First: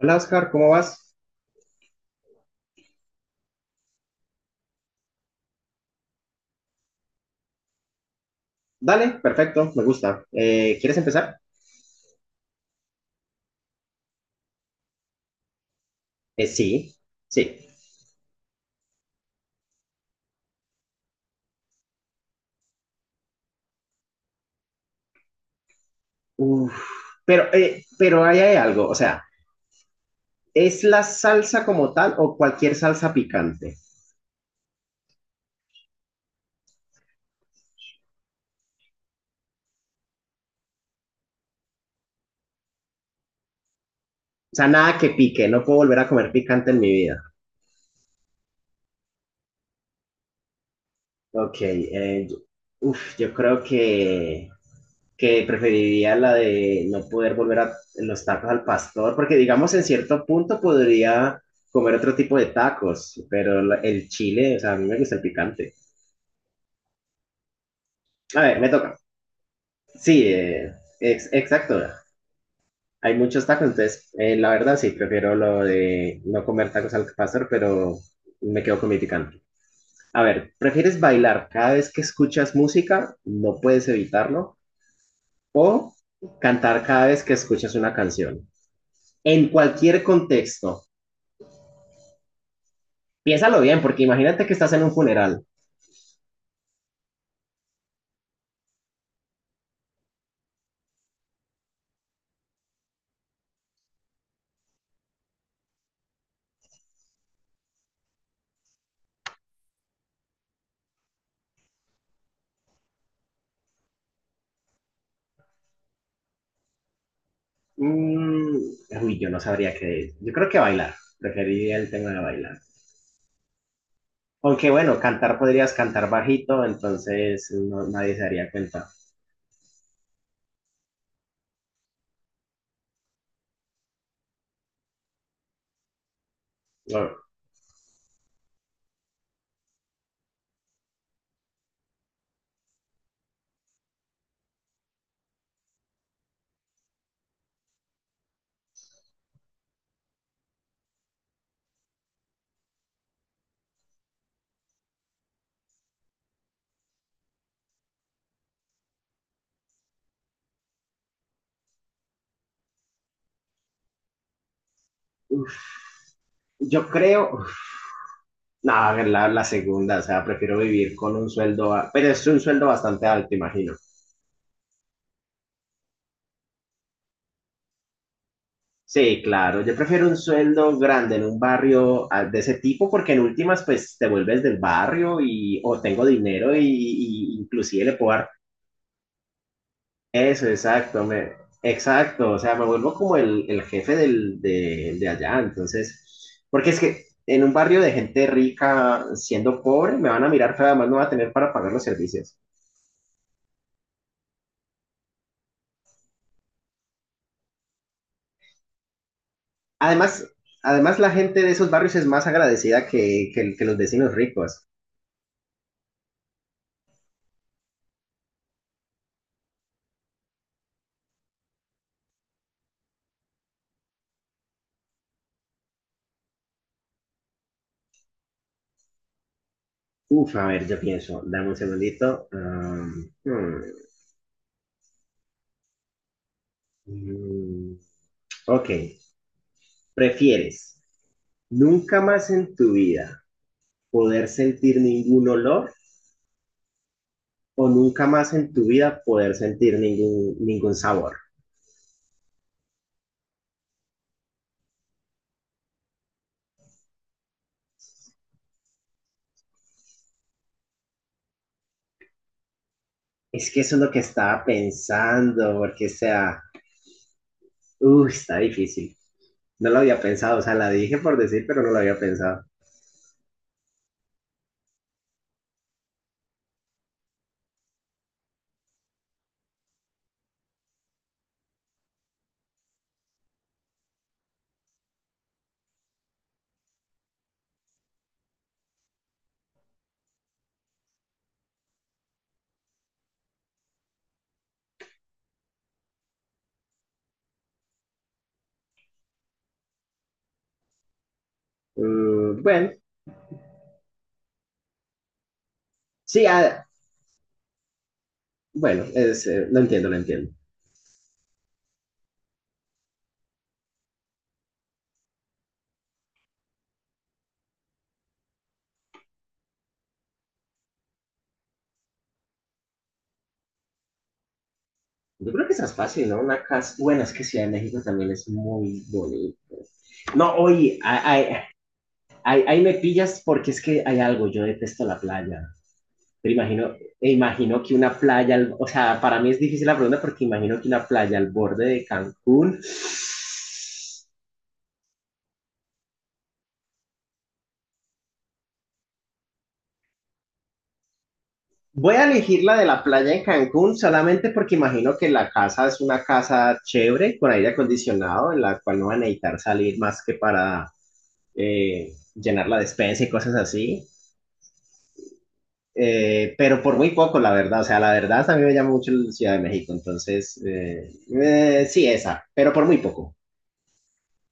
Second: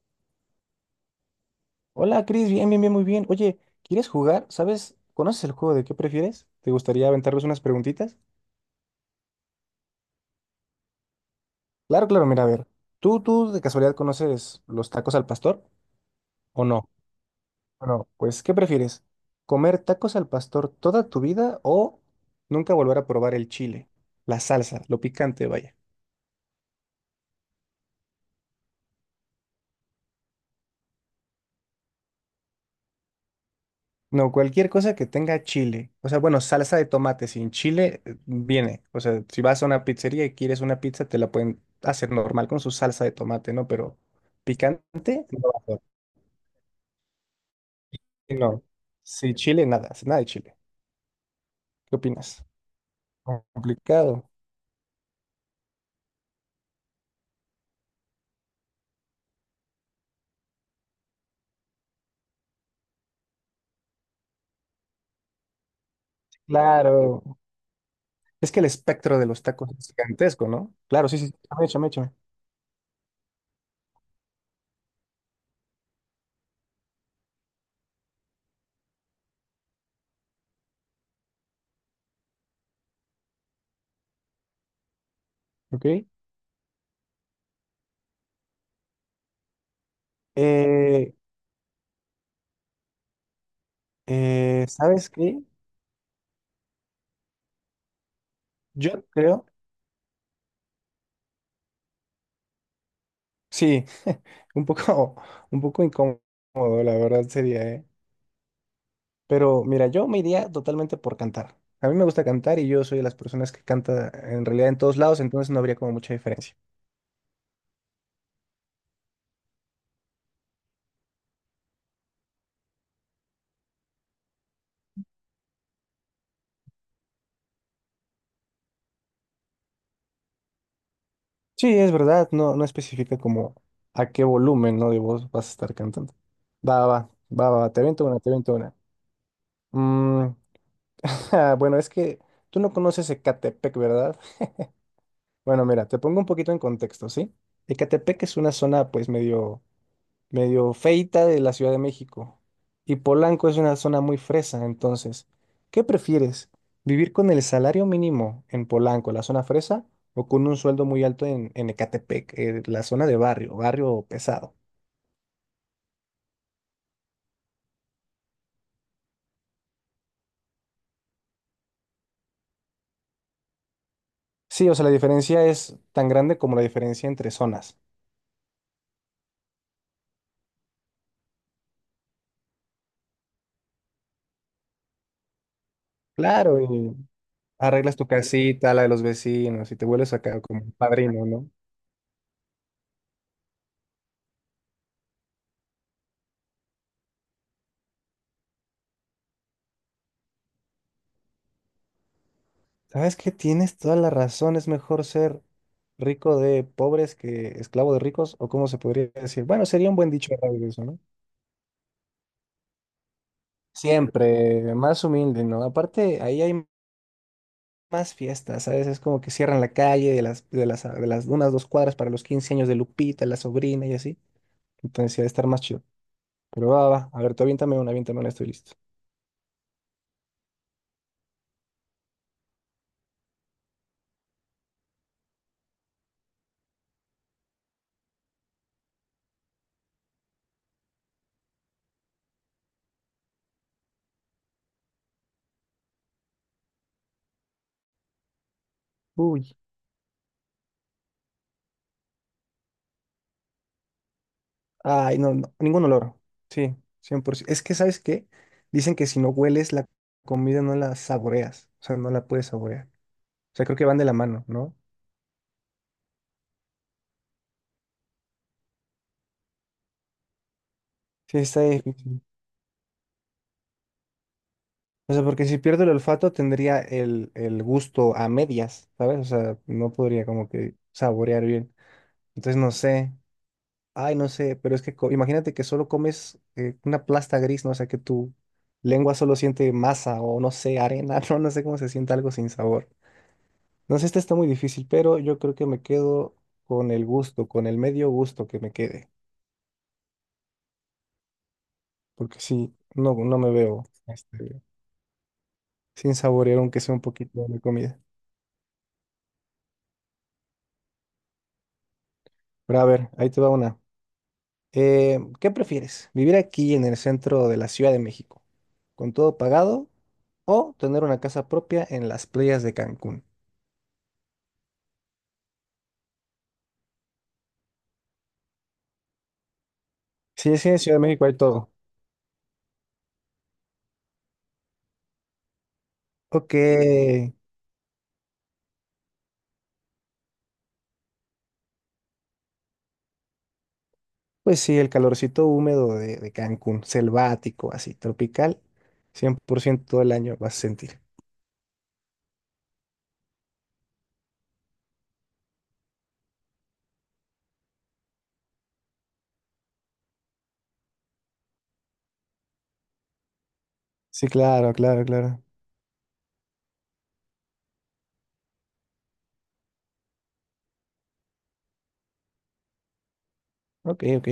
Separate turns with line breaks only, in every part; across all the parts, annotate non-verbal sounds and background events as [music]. Hola Oscar, ¿cómo vas?
Hola, Cris, bien, bien, bien, muy bien. Oye, ¿quieres jugar? ¿Sabes? ¿Conoces el juego de qué prefieres? ¿Te gustaría aventarles unas preguntitas?
Dale, perfecto, me gusta. ¿Quieres empezar?
Claro, claro, mira, a ver. ¿Tú de casualidad conoces los tacos al pastor
Eh,
o no?
sí, Sí.
Bueno, pues, ¿qué prefieres? ¿Comer tacos al pastor toda tu vida o nunca volver a probar el chile, la salsa, lo picante, vaya?
Uf, pero ahí hay algo, o sea, ¿es la salsa como tal o cualquier salsa picante?
No, cualquier cosa que tenga chile. O sea, bueno, salsa de tomate sin chile viene. O sea, si vas a una pizzería y quieres una pizza, te la pueden hacer normal con su salsa de tomate, ¿no? Pero
O sea, nada que
picante, no
pique,
va
no
a
puedo
ser.
volver a comer picante en mi vida.
Sí, no. Sí, chile, nada, nada de chile.
Ok,
¿Qué opinas?
uf, yo creo
Complicado.
que preferiría la de no poder volver a los tacos al pastor, porque digamos en cierto punto podría comer otro tipo de tacos, pero el chile, o sea, a mí me gusta el picante.
Claro.
A
Es
ver,
que el
me toca.
espectro de los tacos es
Sí,
gigantesco, ¿no? Claro, sí, sí, sí. Échame,
exacto.
échame, échame.
Hay muchos tacos, entonces, la verdad sí, prefiero lo de no comer tacos al pastor, pero me quedo con mi picante. A ver, ¿prefieres bailar cada vez que escuchas música? No puedes evitarlo.
Ok.
¿O cantar cada vez que escuchas una canción? En cualquier contexto.
Eh,
Piénsalo bien, porque imagínate que estás en un
¿Sabes qué?
funeral.
Yo creo. Sí, [laughs] un poco, un poco incómodo, la verdad sería, ¿eh? Pero mira, yo me iría totalmente por cantar. A mí me gusta cantar y yo soy de las personas que canta en realidad en todos lados, entonces no habría como mucha diferencia.
Mm, uy, yo no sabría qué. Yo creo que bailar. Preferiría el tema de bailar. Aunque bueno, cantar podrías cantar bajito, entonces nadie se daría cuenta.
Sí, es verdad, no especifica como a qué volumen, ¿no?, de voz vas a estar cantando. Va, va,
Bueno,
va, va, te avento una, te avento una. Mm, [laughs] ja, bueno, es que tú no conoces Ecatepec, ¿verdad? Bueno, mira, te pongo un poquito en contexto, ¿sí? Ecatepec es una zona pues medio medio feita de la Ciudad de México. Y Polanco es una zona muy fresa, entonces, ¿qué prefieres? ¿Vivir con el salario mínimo en Polanco, la zona fresa, o con un sueldo muy alto en Ecatepec, la zona de barrio, barrio pesado?
uf, yo creo, uf, no, la segunda, o sea, prefiero vivir con un sueldo, pero es un sueldo bastante alto, imagino.
Sí, o sea, la diferencia es tan grande como la diferencia entre zonas.
Sí, claro, yo prefiero un sueldo grande en un barrio de ese tipo, porque en últimas, pues te vuelves del barrio y o tengo dinero y,
Claro, y
y inclusive le
arreglas tu
puedo dar.
casita, la de los vecinos, y te vuelves acá
Eso,
como un
exacto,
padrino, ¿no?
exacto, o sea, me vuelvo como el jefe de allá, entonces, porque es que en un barrio de gente rica, siendo pobre, me van a mirar feo, además no va a tener para pagar los servicios.
Sabes que tienes toda la razón, es mejor ser rico de pobres que esclavo de ricos, o cómo se podría decir. Bueno, sería un buen
Además,
dicho de eso, ¿no?
además, la gente de esos barrios es más agradecida que los vecinos ricos.
Siempre más humilde, ¿no? Aparte, ahí hay más fiestas, ¿sabes? Es como que cierran la calle de las unas 2 cuadras para los 15 años de Lupita, la sobrina y así. Entonces, sí, ha de estar más chido. Pero va, va, va. A ver, tú aviéntame una, estoy listo.
Uf, a ver, yo pienso, dame un segundito. Mm, ok, ¿prefieres nunca más en tu vida poder sentir ningún olor o nunca más en tu vida poder
Uy.
sentir ningún sabor?
Ay, no, no, ningún olor. Sí, 100%. Es que, ¿sabes qué? Dicen que si no hueles la comida no la saboreas, o sea, no la puedes saborear. O
Es que
sea,
eso
creo
es
que
lo
van
que
de la
estaba
mano, ¿no?
pensando, porque o sea, está difícil. No lo había pensado, o sea, la dije por
Sí,
decir,
está
pero no lo había
difícil.
pensado.
O sea, porque si pierdo el olfato tendría el gusto a medias, ¿sabes? O sea, no podría como que saborear bien. Entonces, no sé. Ay, no sé, pero es que imagínate que solo comes una plasta gris, ¿no? O sea, que tu lengua solo siente masa o no sé, arena, [laughs] no, no sé cómo se siente algo sin sabor. No sé, esta está muy difícil, pero yo creo que me quedo con el gusto, con el medio gusto que me quede, porque
Mm, bueno,
sí, no, no me veo sin
sí,
saborear aunque sea un poquito de mi comida.
bueno, lo entiendo, lo entiendo.
Pero a ver, ahí te va una. ¿Qué prefieres? ¿Vivir aquí en el centro de la Ciudad de México, con todo pagado, o tener una casa propia en las playas de Cancún?
Yo creo que esa es fácil, ¿no? Una casa, bueno, es que Ciudad de México también es muy bonito. No,
Sí, sí,
oye,
en Ciudad de México hay todo.
ahí me pillas porque es que hay algo, yo detesto la playa. Pero
Ok.
imagino, e imagino que una playa, o sea, para mí es difícil la pregunta porque imagino que una playa al borde de Cancún.
Pues sí, el calorcito húmedo de Cancún, selvático, así, tropical, 100% todo el año vas a sentir.
Voy a elegir la de la playa en Cancún solamente porque imagino que la casa es una casa chévere, con aire acondicionado, en la cual no van a necesitar salir más que para llenar la despensa y cosas así.
Sí, claro, claro, claro.
Pero por muy poco, la verdad. O sea, la verdad, a mí me llama mucho la Ciudad de México. Entonces, sí, esa, pero por muy poco.
Ok, ok,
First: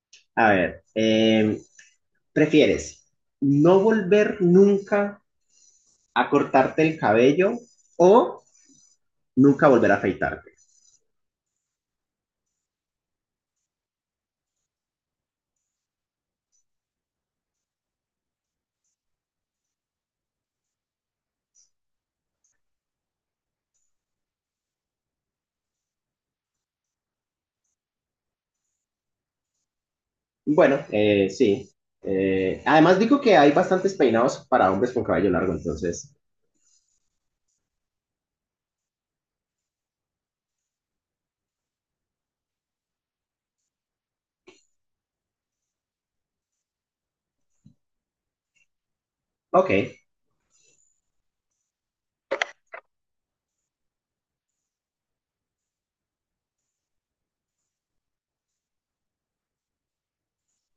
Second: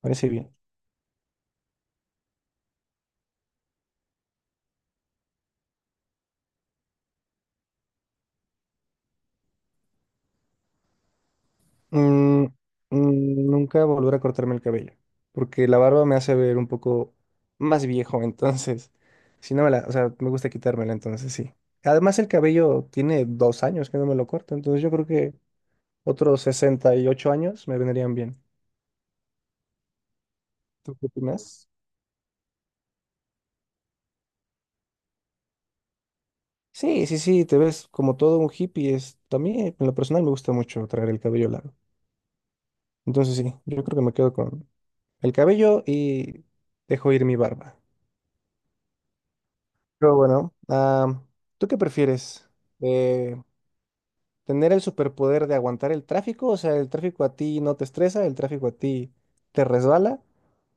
parece
A
bien.
ver, ¿prefieres no volver nunca a cortarte el cabello o nunca volver a afeitarte?
Mm, nunca volver a cortarme el cabello, porque la barba me hace ver un poco más viejo, entonces, si no me la, o sea, me gusta quitármela, entonces sí. Además, el cabello tiene 2 años que no me lo corto, entonces yo creo que otros 68 años me vendrían bien.
Bueno,
¿Tú qué opinas?
sí. Además, digo que hay bastantes peinados para hombres con cabello largo, entonces,
Sí, sí, sí, te ves como todo un hippie. Es, también, en lo personal, me gusta mucho traer el cabello largo. Entonces, sí, yo creo que me quedo con el cabello y dejo ir mi barba.
ok.
Pero bueno, ¿tú qué prefieres? Eh, ¿Tener el superpoder de aguantar el tráfico? O sea, el tráfico a ti no te estresa, el tráfico a ti te resbala.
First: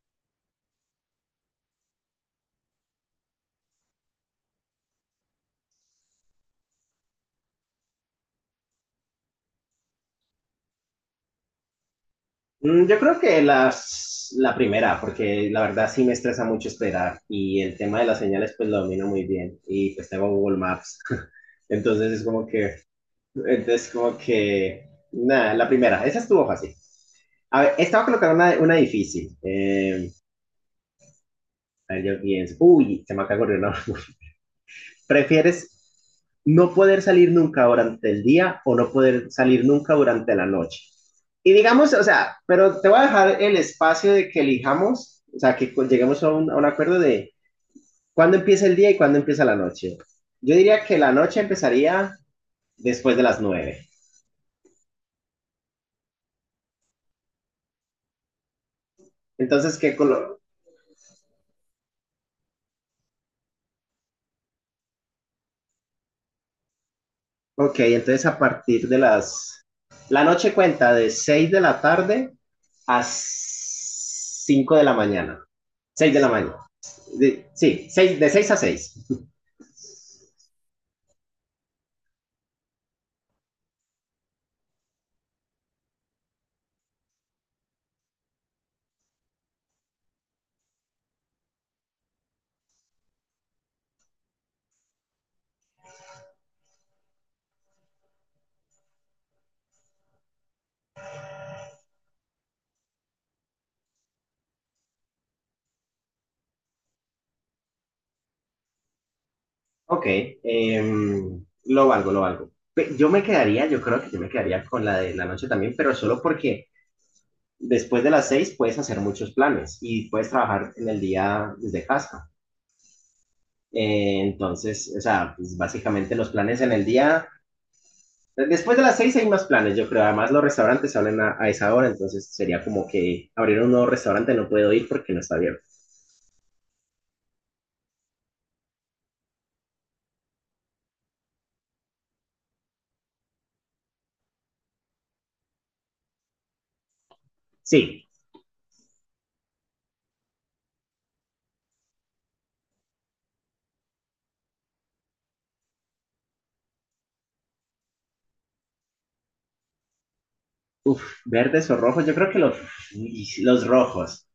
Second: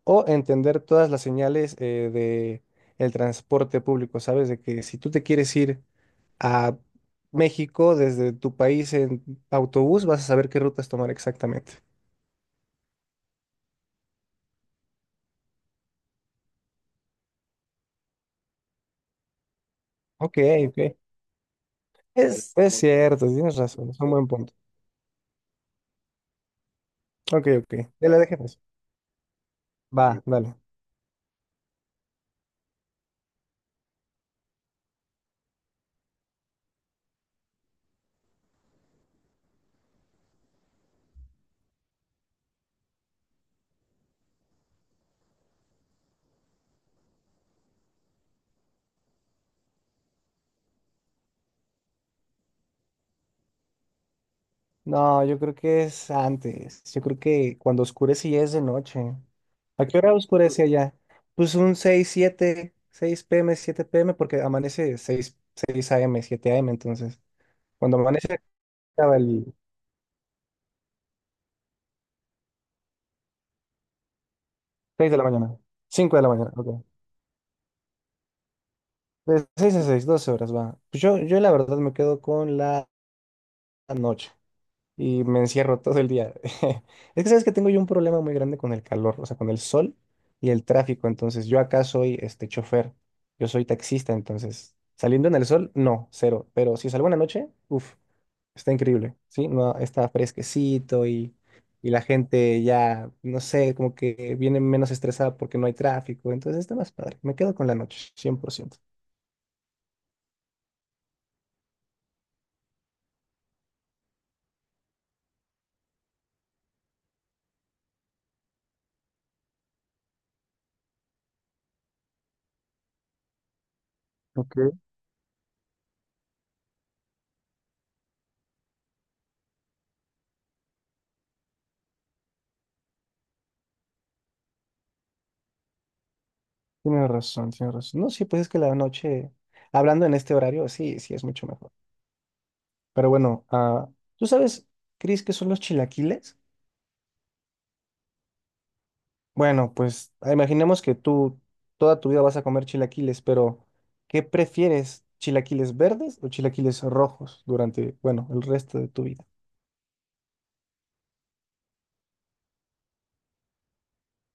¿O entender todas las señales de el transporte público? ¿Sabes? De que si tú te quieres ir a México desde tu país en autobús, vas a saber qué rutas tomar exactamente.
Mm. Yo creo que la primera, porque la verdad sí me estresa mucho esperar y el tema de las señales pues lo domino muy bien y pues tengo
Ok,
Google
ok.
Maps, [laughs] entonces es como
Es
que,
cierto, tienes
entonces
razón, es un
como
buen punto.
que, nada, la primera, esa estuvo fácil.
Ok,
A ver,
ok.
esta va a
Ya la
colocar
dejé pues.
una difícil. Eh,
Va, dale.
a ver, yo pienso. Uy, se me acaba de ocurrir, ¿no? [laughs] ¿Prefieres no poder salir nunca durante el día o no poder salir nunca durante la noche? Y digamos, o sea, pero te voy a dejar el espacio de que elijamos, o sea, que lleguemos a a un acuerdo de cuándo empieza el día y cuándo empieza la noche. Yo diría que la noche empezaría después de las 9.
No, yo creo que es antes. Yo creo que cuando oscurece ya es de noche.
Entonces,
¿A
¿qué
qué hora
color?
oscurece allá? Pues un 6 7, 6 pm, 7 pm, porque amanece 6, 6 am, 7 am, entonces.
Ok,
Cuando
entonces a
amanece
partir de
acaba el
las... La noche cuenta de 6 de la tarde a 5 de la
6 de la
mañana.
mañana.
6
cinco
de
de
la
la mañana,
mañana.
ok.
Sí, 6, de 6 a 6.
De 6 a 6, 12 horas va. Pues yo la verdad me quedo con la noche y me encierro [laughs] todo el día. [laughs] Es que sabes que tengo yo un problema muy grande con el calor, o sea, con el sol y el tráfico. Entonces, yo acá soy este chofer, yo soy taxista, entonces, saliendo en el sol, no, cero. Pero si salgo en la noche, uff, está increíble, ¿sí? No, está fresquecito y la gente ya, no sé, como que viene menos estresada porque no hay tráfico. Entonces, está más padre. Me quedo con la noche, 100%.
Ok, lo valgo, lo valgo. Yo me quedaría, yo creo que yo me quedaría con la de la noche también, pero solo porque después de las 6 puedes hacer muchos planes y puedes trabajar en el día desde casa. Entonces, o sea, pues básicamente los planes en el día, después de las 6 hay más planes, yo creo. Además, los restaurantes salen a esa hora, entonces sería como que abrir un nuevo restaurante no puedo ir porque no está abierto.
Tienes razón, tienes razón. No, sí, pues es que la noche, hablando en este horario, sí, sí, es mucho mejor. Pero bueno, ¿tú sabes, Cris, qué son los chilaquiles?
Sí,
Bueno, pues imaginemos que tú toda tu vida vas a comer chilaquiles, pero ¿qué prefieres? ¿Chilaquiles verdes o chilaquiles rojos durante, bueno, el resto de tu vida?
uf, verdes o rojos, yo creo que los rojos.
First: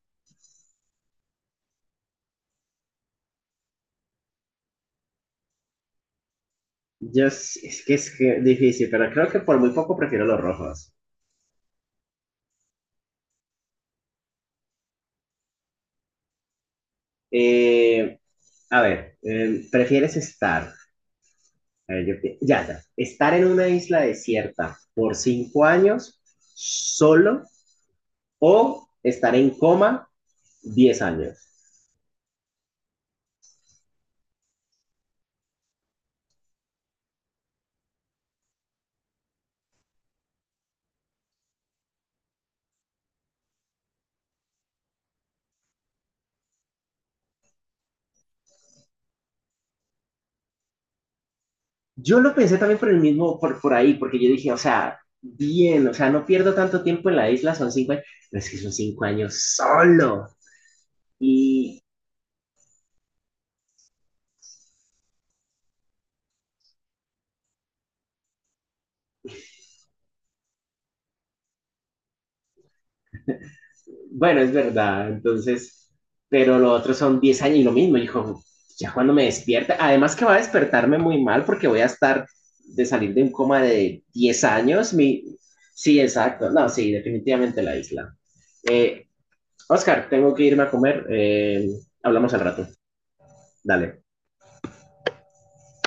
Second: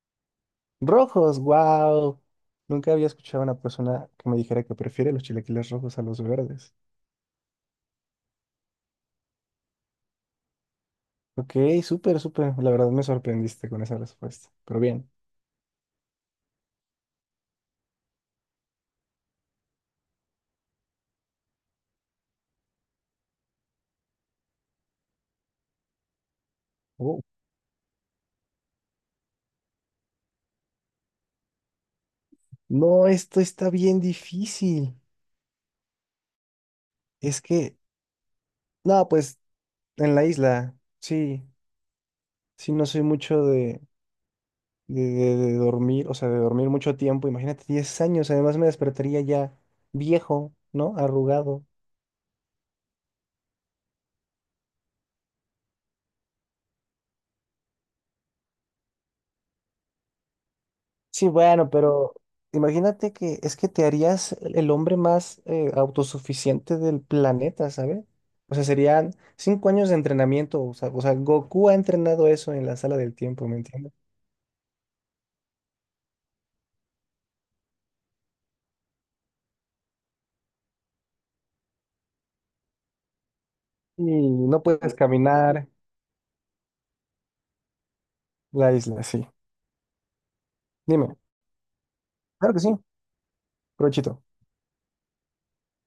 Rojos, wow. Nunca había escuchado a una persona que me dijera que prefiere los chilaquiles rojos a los verdes.
Yo, s- es que difícil, pero creo que por muy poco prefiero los rojos.
Ok, súper, súper. La verdad me sorprendiste con esa respuesta. Pero bien.
Eh, a ver, ¿prefieres estar, a ver, yo pi- ya, ya, estar en una isla desierta por 5 años solo o estar en coma 10 años?
No, esto está bien difícil. Es que, no, pues en la isla, sí, sí, no soy mucho de, de dormir, o sea, de dormir mucho tiempo. Imagínate, 10 años, además me despertaría ya viejo, ¿no? Arrugado.
Yo lo pensé también por el mismo, por ahí, porque yo dije, o sea, bien, o sea, no pierdo tanto tiempo en la isla, son 5 años, pero es que son 5 años solo.
Sí, bueno,
Y
pero imagínate que es que te harías el hombre más autosuficiente del planeta, ¿sabes? O sea, serían 5 años de entrenamiento, o sea, Goku ha entrenado eso en la sala del tiempo, ¿me entiendes?
bueno, es verdad, entonces, pero lo otro son 10 años y lo mismo, hijo, ya cuando me despierta, además que va a despertarme muy mal porque voy a estar de salir de un coma de
Y
10
no
años,
puedes
mi...
caminar.
Sí, exacto, no, sí, definitivamente la isla.
La isla,
Eh,
sí.
Oscar, tengo que irme a comer,
Dime.
hablamos al
Claro que
rato,
sí,
dale.
provechito.